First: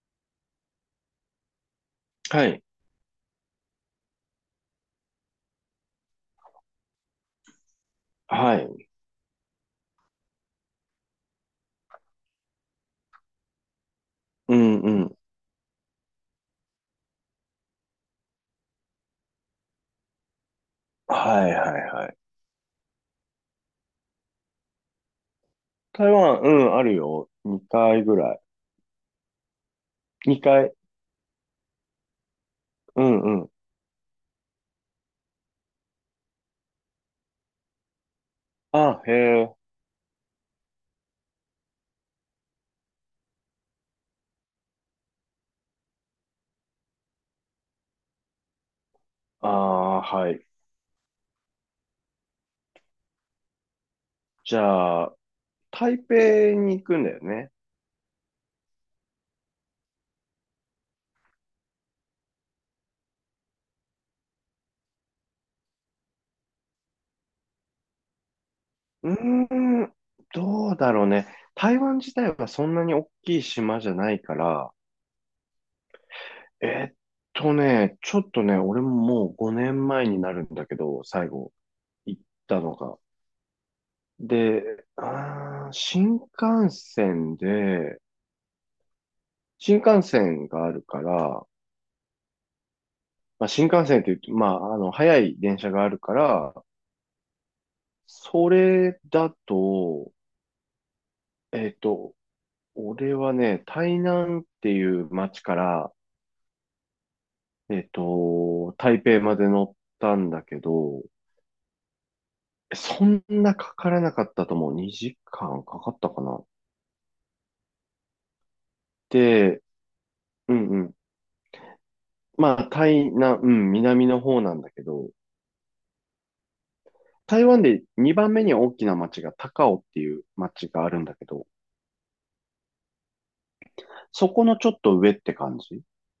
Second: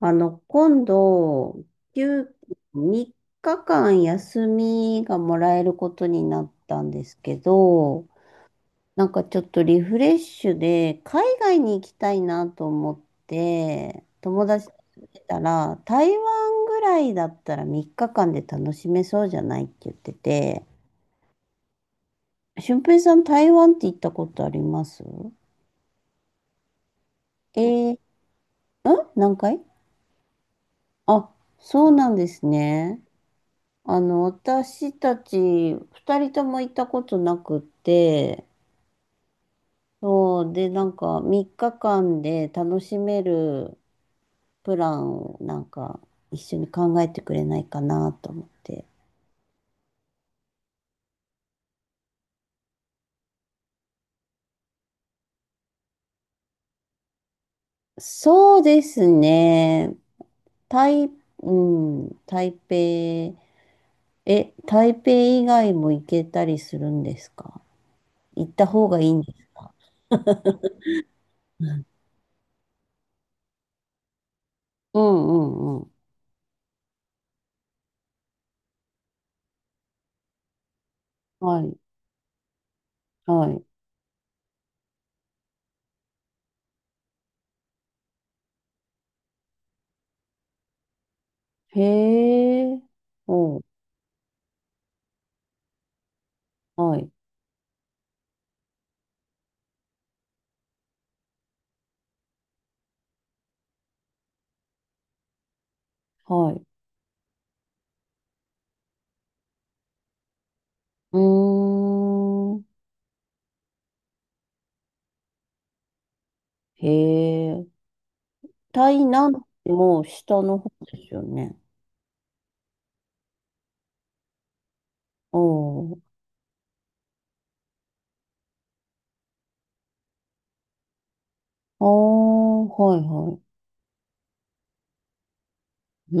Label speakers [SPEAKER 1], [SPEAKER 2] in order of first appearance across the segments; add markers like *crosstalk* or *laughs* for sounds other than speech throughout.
[SPEAKER 1] 今度、休
[SPEAKER 2] はい。
[SPEAKER 1] 3日間休みがもらえることになったんですけど、
[SPEAKER 2] はい。
[SPEAKER 1] なんかちょっとリフレッシュで、海外に行きたいなと思って、友
[SPEAKER 2] う
[SPEAKER 1] 達と
[SPEAKER 2] んう
[SPEAKER 1] 言っ
[SPEAKER 2] ん。
[SPEAKER 1] てたら、台湾ぐらいだったら3日間で楽しめそうじゃないって言ってて、
[SPEAKER 2] はいはいはい。
[SPEAKER 1] 俊平さん、台湾って行ったことあります？
[SPEAKER 2] 台湾、うん、あるよ。
[SPEAKER 1] えー、
[SPEAKER 2] 2
[SPEAKER 1] ん
[SPEAKER 2] 回ぐらい。
[SPEAKER 1] 何回？
[SPEAKER 2] 2回。
[SPEAKER 1] あ、そうなんですね。
[SPEAKER 2] うんうん。
[SPEAKER 1] 私たち二人とも行ったことなくって、
[SPEAKER 2] あ、へえ。
[SPEAKER 1] そう、で、なんか3日間で楽しめるプランをなんか一緒に考えてくれないかなと思って。
[SPEAKER 2] ああ、はい。じゃあ、台北に行くんだよね。
[SPEAKER 1] そうですね。台、うん、台北。台北以外も行けたりするんですか？行った方がいい
[SPEAKER 2] う
[SPEAKER 1] んです
[SPEAKER 2] ー
[SPEAKER 1] か？
[SPEAKER 2] ん、どうだろうね。台湾自体はそんなに大きい島じゃないから、
[SPEAKER 1] うんうんうん。
[SPEAKER 2] えーっちょっとね、俺ももう5年前になるんだけど、最後
[SPEAKER 1] はい、
[SPEAKER 2] 行ったのが。
[SPEAKER 1] はい。
[SPEAKER 2] で、新幹線で、新幹線があるから、
[SPEAKER 1] へえ、
[SPEAKER 2] まあ、
[SPEAKER 1] おう、
[SPEAKER 2] 新幹線って言うと、まあ、あの、早い電車があるから、
[SPEAKER 1] はい、
[SPEAKER 2] それだと、えっと、俺はね、台南っていう街から、
[SPEAKER 1] はい。
[SPEAKER 2] 台北まで乗ったんだけど、
[SPEAKER 1] うーん。
[SPEAKER 2] そんなかからなかったと思う。2時間かかったかな。
[SPEAKER 1] へえ。台南っ
[SPEAKER 2] で、
[SPEAKER 1] てもう下
[SPEAKER 2] う
[SPEAKER 1] の
[SPEAKER 2] ん
[SPEAKER 1] 方
[SPEAKER 2] うん。
[SPEAKER 1] ですよね。
[SPEAKER 2] まあ、台南、うん、南の方なんだけど、
[SPEAKER 1] おー。
[SPEAKER 2] 台湾で2番目に大きな街が高雄っていう街があるんだけど、
[SPEAKER 1] ああ、はいは
[SPEAKER 2] そこのちょっと上って感じ。
[SPEAKER 1] い。う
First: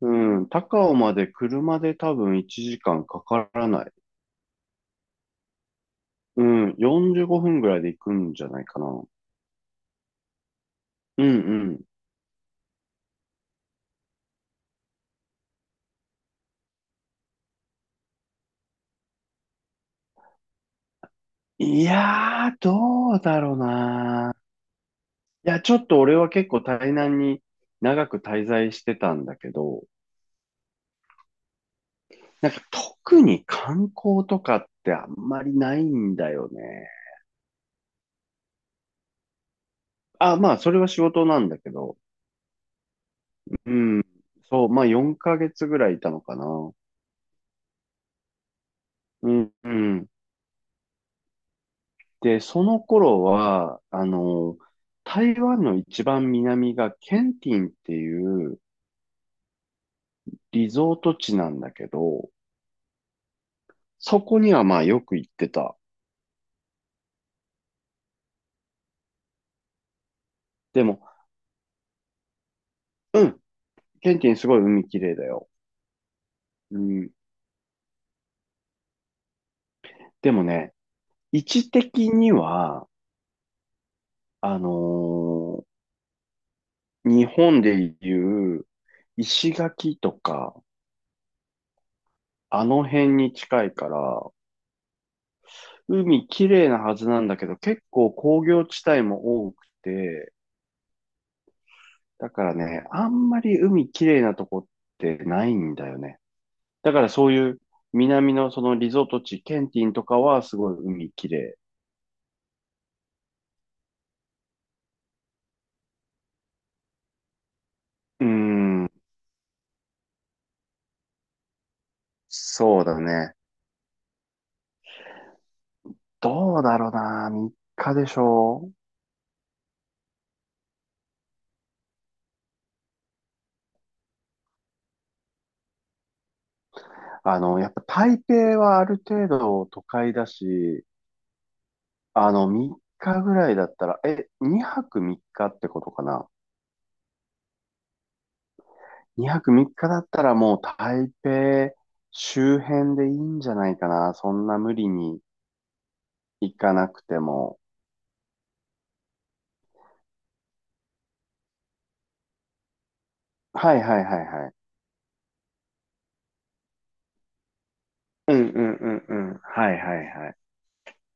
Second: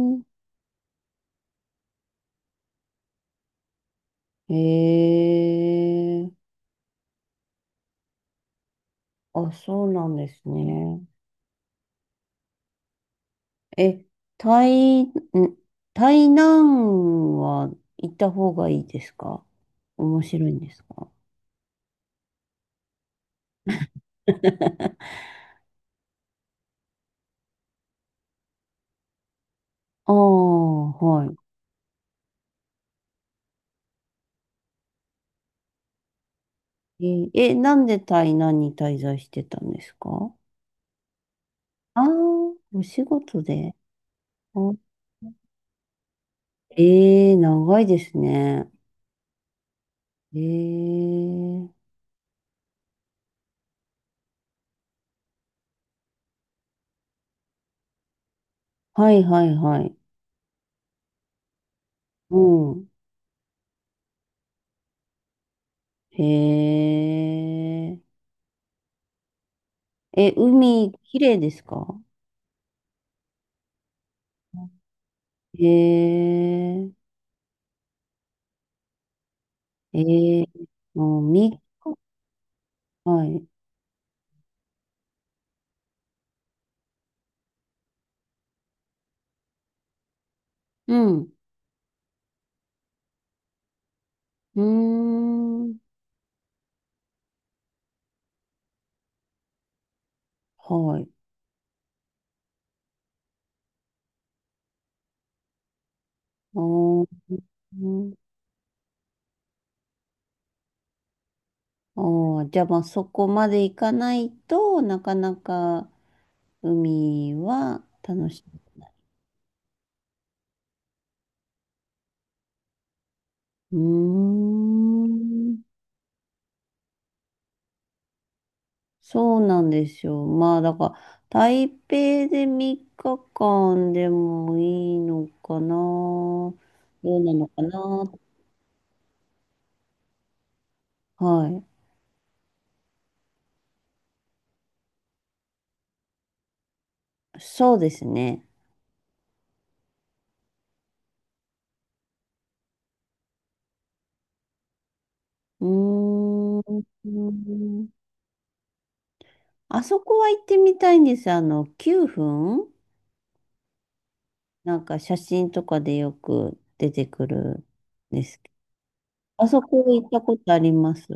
[SPEAKER 2] う
[SPEAKER 1] ん。
[SPEAKER 2] ん。高尾まで車で多分1時間かんかからない。
[SPEAKER 1] へ
[SPEAKER 2] う
[SPEAKER 1] え。
[SPEAKER 2] ん。45分ぐらいで行くんじゃないかな。
[SPEAKER 1] あ、そうなんですね。
[SPEAKER 2] うんうん。
[SPEAKER 1] え、台、ん、台南は行った方がいいですか？面白いんですか？
[SPEAKER 2] いやー、どうだろうな。
[SPEAKER 1] *laughs*
[SPEAKER 2] いや、ちょっと俺は結構台南に長く滞在してたんだけど、
[SPEAKER 1] ああ、は
[SPEAKER 2] なんか特に観光とかってあんまりないんだよね。
[SPEAKER 1] い。なんで台南に滞在してたんですか？
[SPEAKER 2] あ、まあ、それは仕事なんだけど。
[SPEAKER 1] ああ、お仕事
[SPEAKER 2] う
[SPEAKER 1] で。
[SPEAKER 2] ん。
[SPEAKER 1] あ
[SPEAKER 2] そう、まあ4ヶ月ぐらいいたのかな。
[SPEAKER 1] ええ長いですね。
[SPEAKER 2] うん、うん。
[SPEAKER 1] ええ、
[SPEAKER 2] で、その頃は、あの、台湾の一番南がケンティンっていう
[SPEAKER 1] はいはいはい。
[SPEAKER 2] リゾート地なんだけど、
[SPEAKER 1] うん。
[SPEAKER 2] そこにはまあよく行ってた。
[SPEAKER 1] へえ。
[SPEAKER 2] で
[SPEAKER 1] 海、
[SPEAKER 2] も、
[SPEAKER 1] 綺麗ですか？
[SPEAKER 2] うん、ケンティンすごい海綺麗だよ。
[SPEAKER 1] へ
[SPEAKER 2] う
[SPEAKER 1] え
[SPEAKER 2] ん、で
[SPEAKER 1] え
[SPEAKER 2] も
[SPEAKER 1] え、
[SPEAKER 2] ね、
[SPEAKER 1] もう、
[SPEAKER 2] 位
[SPEAKER 1] み
[SPEAKER 2] 置的には、
[SPEAKER 1] はい。
[SPEAKER 2] あのー日本でいう石垣とか、
[SPEAKER 1] うん。
[SPEAKER 2] あの辺に近いから、
[SPEAKER 1] うーん。
[SPEAKER 2] 海綺麗なはずなんだけど、結構工業地帯も多くて、
[SPEAKER 1] はい。
[SPEAKER 2] だからね、あんまり海きれいなとこってないんだよね。だか
[SPEAKER 1] おー、
[SPEAKER 2] らそういう
[SPEAKER 1] うん、
[SPEAKER 2] 南のそのリゾート地、ケンティンとかはすごい海きれい。う
[SPEAKER 1] おー、じゃあまあそこまで行かないとなかなか海は
[SPEAKER 2] ー
[SPEAKER 1] 楽しい。
[SPEAKER 2] ん、そうだね。
[SPEAKER 1] うーん。
[SPEAKER 2] どうだろうな、3日でしょ？
[SPEAKER 1] そうなんですよ。まあ、だから、台北で3日間でもいいのかな。どうな
[SPEAKER 2] あ
[SPEAKER 1] の
[SPEAKER 2] の、
[SPEAKER 1] か
[SPEAKER 2] やっぱ
[SPEAKER 1] な。
[SPEAKER 2] 台北はある程度都会だし、
[SPEAKER 1] はい。
[SPEAKER 2] あの、3日ぐらいだったら、2泊3日っかってことかな。
[SPEAKER 1] そうですね。
[SPEAKER 2] 2泊3日だったらもう台北周辺でいいんじゃないかな。そんな無理に
[SPEAKER 1] う
[SPEAKER 2] 行
[SPEAKER 1] ー
[SPEAKER 2] かなくても。
[SPEAKER 1] ん。あそこは行ってみたいんです。9分、
[SPEAKER 2] はいはいはいはい。
[SPEAKER 1] なんか写真とかでよく出てくるんで
[SPEAKER 2] う
[SPEAKER 1] す
[SPEAKER 2] んう
[SPEAKER 1] けど。
[SPEAKER 2] んうんうん。
[SPEAKER 1] あそ
[SPEAKER 2] はい
[SPEAKER 1] こ
[SPEAKER 2] は
[SPEAKER 1] 行
[SPEAKER 2] い
[SPEAKER 1] った
[SPEAKER 2] はい。
[SPEAKER 1] ことあります？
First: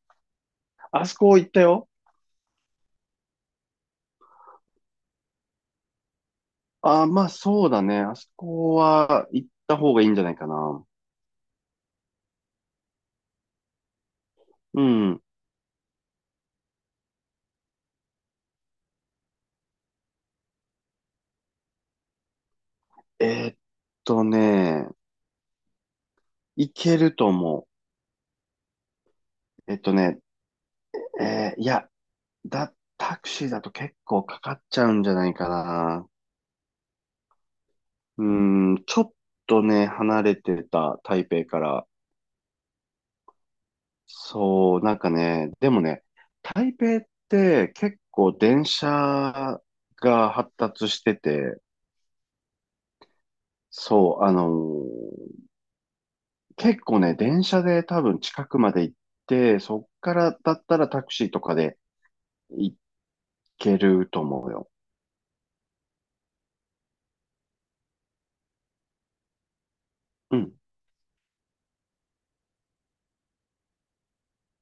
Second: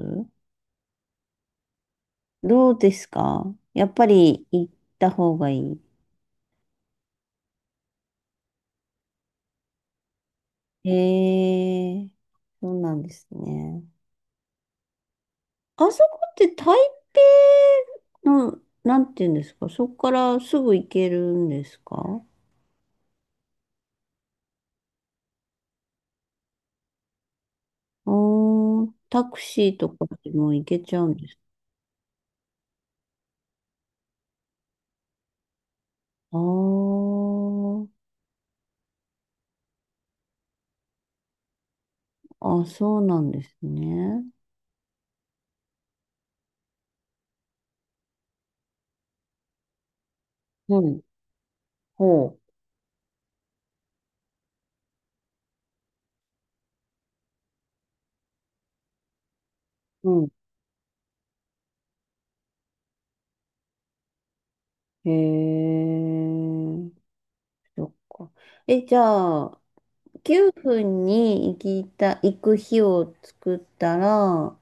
[SPEAKER 2] あそこ行ったよ。
[SPEAKER 1] どうですか？やっぱり行った方がいい？
[SPEAKER 2] ああ、まあそうだね。あそこは行った方がいいんじゃないかな。
[SPEAKER 1] ええ、そうなんですね。
[SPEAKER 2] うん。
[SPEAKER 1] あそこって台北の、なんていうんですか、そこからすぐ行けるんですか？
[SPEAKER 2] えーっとね、行けると思
[SPEAKER 1] タクシ
[SPEAKER 2] う。
[SPEAKER 1] ーとかでも行けちゃうんですか？
[SPEAKER 2] いや、タクシーだと結構かかっちゃうんじゃないかな。
[SPEAKER 1] あー
[SPEAKER 2] うん、ちょっとね、離れてた台北から。
[SPEAKER 1] あ、そうなんですね。
[SPEAKER 2] そう、なんかね、でもね、台北って結構電車が発
[SPEAKER 1] う
[SPEAKER 2] 達し
[SPEAKER 1] ん、
[SPEAKER 2] てて、
[SPEAKER 1] ほ
[SPEAKER 2] そう、結構ね、電車で多分近くまで行って、そっ
[SPEAKER 1] う。
[SPEAKER 2] か
[SPEAKER 1] うん。
[SPEAKER 2] らだったらタクシーとかで行けると思うよ。
[SPEAKER 1] へえ、そっか。え、じゃあ、
[SPEAKER 2] う
[SPEAKER 1] 9
[SPEAKER 2] ん、
[SPEAKER 1] 分に行きた、行く日を作ったら、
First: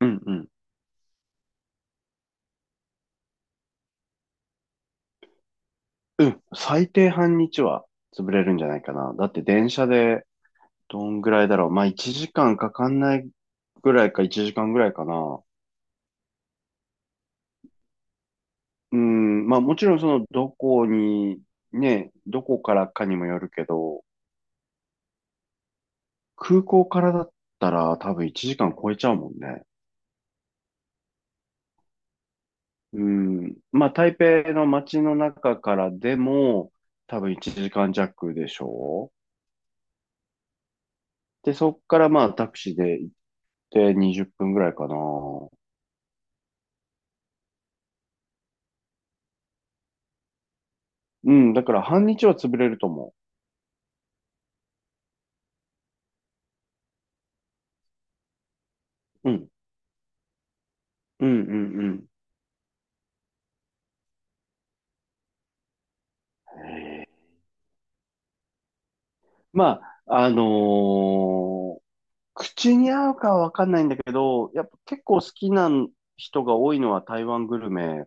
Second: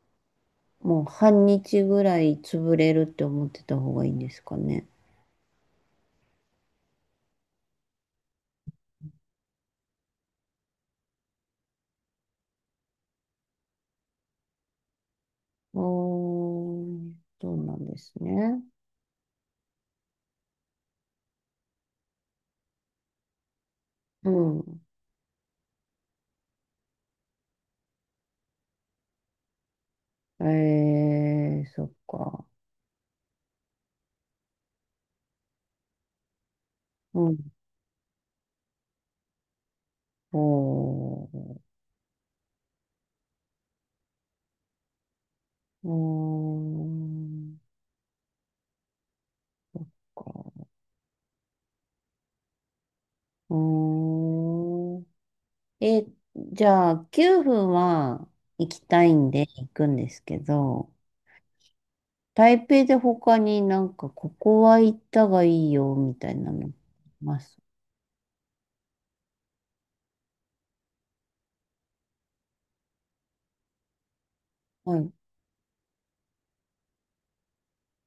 [SPEAKER 2] うん、うん。
[SPEAKER 1] もう半日ぐらい潰れるって思ってた方がいいんですかね。
[SPEAKER 2] うん、最低半日は潰れるんじゃないかな。だって電車でどんぐらいだろう。まあ1時間かんかかんないぐらいか1時間ぐらいかな。
[SPEAKER 1] おー、そうなんですね。
[SPEAKER 2] うん、まあもちろんそのどこに、ね、どこからかにもよるけど、
[SPEAKER 1] うん。
[SPEAKER 2] 空港からだったら多分1時間超えちゃうもんね。
[SPEAKER 1] そっか。
[SPEAKER 2] うん、まあ台北の街の中からでも多
[SPEAKER 1] う
[SPEAKER 2] 分
[SPEAKER 1] ん。
[SPEAKER 2] 1時間弱でしょう。
[SPEAKER 1] お
[SPEAKER 2] で、
[SPEAKER 1] ー、
[SPEAKER 2] そっからまあタクシーで行って20分ぐらいかな。
[SPEAKER 1] うーん、か。
[SPEAKER 2] うん、だから半日は潰れると思
[SPEAKER 1] うーん。え、じゃあ、9分は行きたい
[SPEAKER 2] う。
[SPEAKER 1] ん
[SPEAKER 2] う
[SPEAKER 1] で
[SPEAKER 2] ん、
[SPEAKER 1] 行くんですけど、
[SPEAKER 2] うん、うん、うん。
[SPEAKER 1] 台北で他になんか、ここは行ったがいいよ、みたいなの、ます。
[SPEAKER 2] まあ、口に合うかはわかんないんだけど、やっぱ
[SPEAKER 1] はい。う
[SPEAKER 2] 結
[SPEAKER 1] ん
[SPEAKER 2] 構好きな人が多いのは台湾グルメ好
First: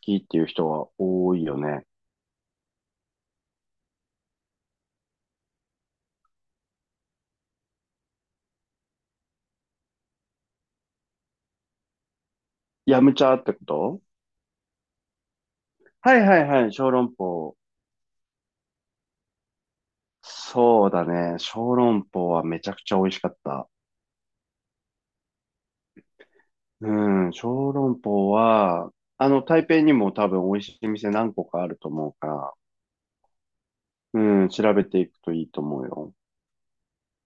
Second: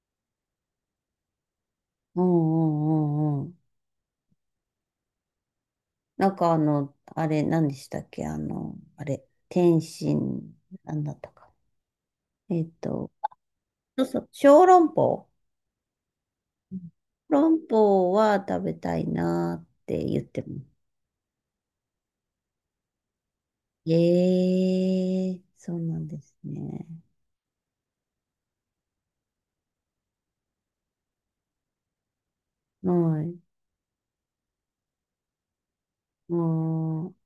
[SPEAKER 2] きっていう人は多いよね。
[SPEAKER 1] うんうんうん。なんか、あれ、何でしたっけ？あれ、天津、何だったか。えっ
[SPEAKER 2] ヤ
[SPEAKER 1] と、
[SPEAKER 2] ムチャってこと？
[SPEAKER 1] そうそう、小籠包。
[SPEAKER 2] はいはいはい、小籠
[SPEAKER 1] 小
[SPEAKER 2] 包。
[SPEAKER 1] 籠包は食べたいなーって言ってます。
[SPEAKER 2] そうだね。小籠包はめちゃくちゃ美味しかった。
[SPEAKER 1] ええ、そうなんですね。
[SPEAKER 2] うん、小籠包は、あの、台北にも多分美味しい店何個かあると思うから、
[SPEAKER 1] はい。
[SPEAKER 2] うん、調べていくといいと思うよ。
[SPEAKER 1] もう、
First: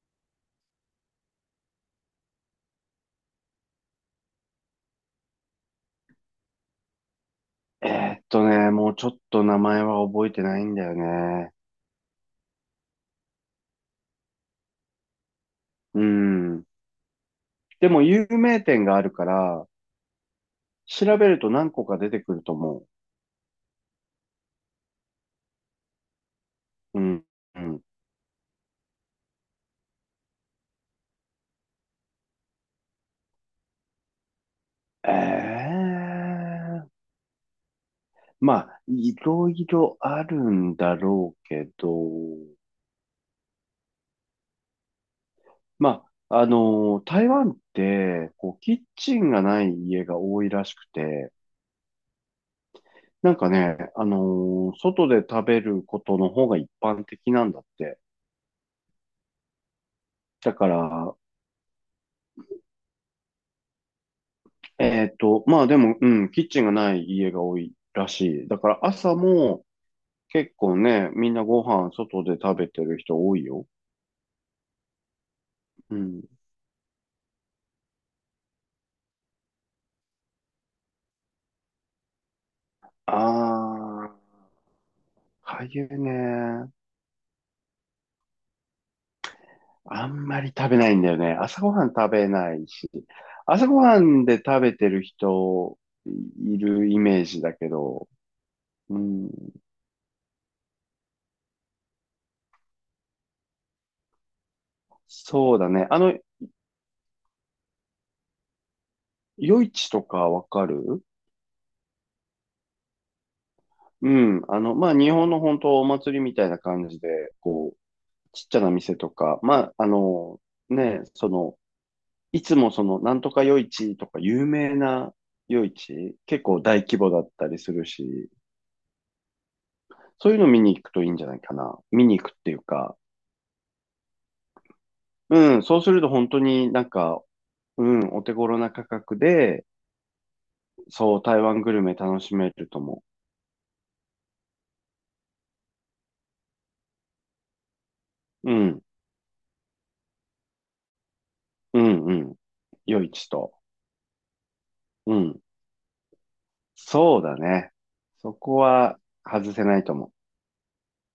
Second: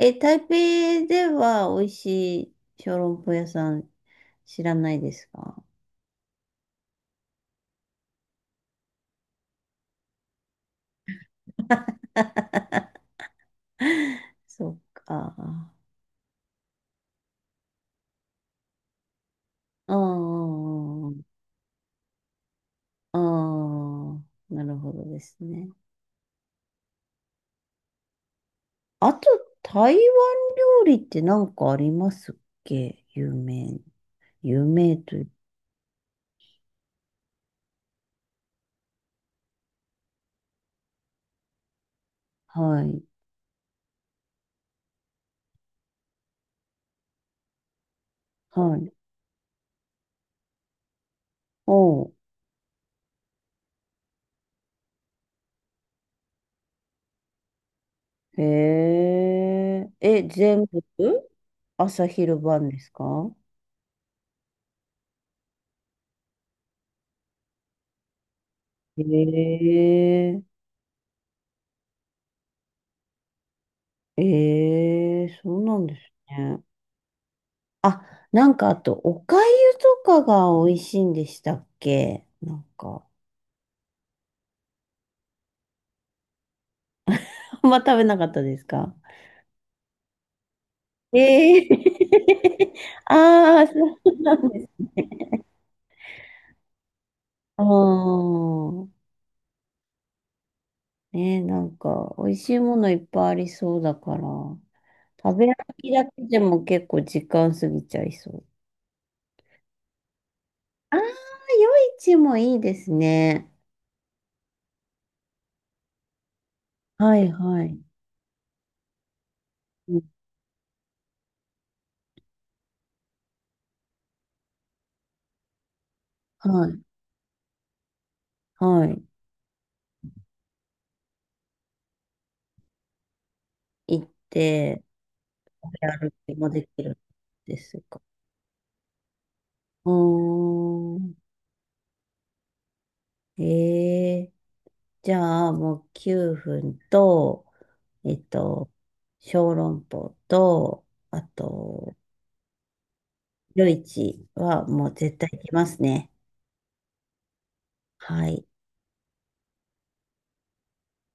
[SPEAKER 1] 台北では美味しい小籠包屋さん知らないですか？
[SPEAKER 2] えもうちょっと名前は覚えてないんだよね。
[SPEAKER 1] そっか。あ
[SPEAKER 2] うん。でも有名店があるから、
[SPEAKER 1] あ、
[SPEAKER 2] 調べると何個か出てくると思
[SPEAKER 1] ああ、なるほどですね。
[SPEAKER 2] う。うん。うん。
[SPEAKER 1] あと、台湾料理って何かありますっけ、有名。有名という。
[SPEAKER 2] ええまあ、いろいろあるんだろうけど、
[SPEAKER 1] はい。
[SPEAKER 2] まあ、あの台湾って、こう、キ
[SPEAKER 1] は
[SPEAKER 2] ッ
[SPEAKER 1] い。
[SPEAKER 2] チンがない家が多いらしくて、
[SPEAKER 1] おう。
[SPEAKER 2] なんかね、あの外で食べることの方が一般的なんだって。
[SPEAKER 1] へえ。
[SPEAKER 2] だ
[SPEAKER 1] 全
[SPEAKER 2] から、
[SPEAKER 1] 部朝昼晩ですか？
[SPEAKER 2] まあでも、うん、キッチンがない家が多いらしい。だから
[SPEAKER 1] へ
[SPEAKER 2] 朝も、結
[SPEAKER 1] え。
[SPEAKER 2] 構ね、みんなご飯外で食べてる人多いよ。
[SPEAKER 1] ええ、そうなん
[SPEAKER 2] う
[SPEAKER 1] です
[SPEAKER 2] ん。
[SPEAKER 1] ね。あ、なんかあと、お粥とかが美味しいんでしたっけ、なんか。
[SPEAKER 2] ああ、かゆね。
[SPEAKER 1] あんま食べなかったですか？
[SPEAKER 2] あんまり食べないんだよね。
[SPEAKER 1] え
[SPEAKER 2] 朝
[SPEAKER 1] え。
[SPEAKER 2] ごはん食べない
[SPEAKER 1] *laughs*
[SPEAKER 2] し。
[SPEAKER 1] ああ、
[SPEAKER 2] 朝
[SPEAKER 1] そ
[SPEAKER 2] ごは
[SPEAKER 1] う
[SPEAKER 2] ん
[SPEAKER 1] な
[SPEAKER 2] で
[SPEAKER 1] んで
[SPEAKER 2] 食
[SPEAKER 1] す
[SPEAKER 2] べてる
[SPEAKER 1] ね。
[SPEAKER 2] 人いるイメージだ
[SPEAKER 1] ああ、
[SPEAKER 2] けど。うん。
[SPEAKER 1] ね、なんか、美味しいものいっぱいありそうだから、食べ歩
[SPEAKER 2] そうだね。
[SPEAKER 1] き
[SPEAKER 2] あ
[SPEAKER 1] だけ
[SPEAKER 2] の、
[SPEAKER 1] でも結構時間過ぎちゃいそう。
[SPEAKER 2] 夜市とかわか
[SPEAKER 1] ああ、夜
[SPEAKER 2] る？
[SPEAKER 1] 市もいいですね。
[SPEAKER 2] うん。あの、まあ、日本の本当お祭りみたいな感じで、
[SPEAKER 1] はいは
[SPEAKER 2] こう、
[SPEAKER 1] い。
[SPEAKER 2] ちっちゃな店とか、まあ、あ
[SPEAKER 1] うん、
[SPEAKER 2] の、ね、その、いつもその、なんとか夜市とか有名な夜市、結
[SPEAKER 1] は
[SPEAKER 2] 構
[SPEAKER 1] い、
[SPEAKER 2] 大規模だったりするし、
[SPEAKER 1] はい。
[SPEAKER 2] そういうの見に行くといいんじゃないかな。見に行くっていうか、
[SPEAKER 1] 行って、
[SPEAKER 2] うん、
[SPEAKER 1] 食
[SPEAKER 2] そう
[SPEAKER 1] べ
[SPEAKER 2] すると
[SPEAKER 1] 歩
[SPEAKER 2] 本
[SPEAKER 1] き
[SPEAKER 2] 当
[SPEAKER 1] もで
[SPEAKER 2] に
[SPEAKER 1] き
[SPEAKER 2] なん
[SPEAKER 1] るん
[SPEAKER 2] か、
[SPEAKER 1] です
[SPEAKER 2] う
[SPEAKER 1] か。
[SPEAKER 2] ん、お手頃な価格で、
[SPEAKER 1] うーん。
[SPEAKER 2] そう、台湾グルメ楽しめると思
[SPEAKER 1] ええ、じゃあ、もう9分と、えっ
[SPEAKER 2] う。う
[SPEAKER 1] と、
[SPEAKER 2] ん、
[SPEAKER 1] 小籠包と、あ
[SPEAKER 2] う
[SPEAKER 1] と、
[SPEAKER 2] ん、うん、夜市と。
[SPEAKER 1] 夜市はもう
[SPEAKER 2] う
[SPEAKER 1] 絶対行
[SPEAKER 2] ん、
[SPEAKER 1] きますね。
[SPEAKER 2] そうだね。
[SPEAKER 1] は
[SPEAKER 2] そ
[SPEAKER 1] い。
[SPEAKER 2] こは外せないと思う。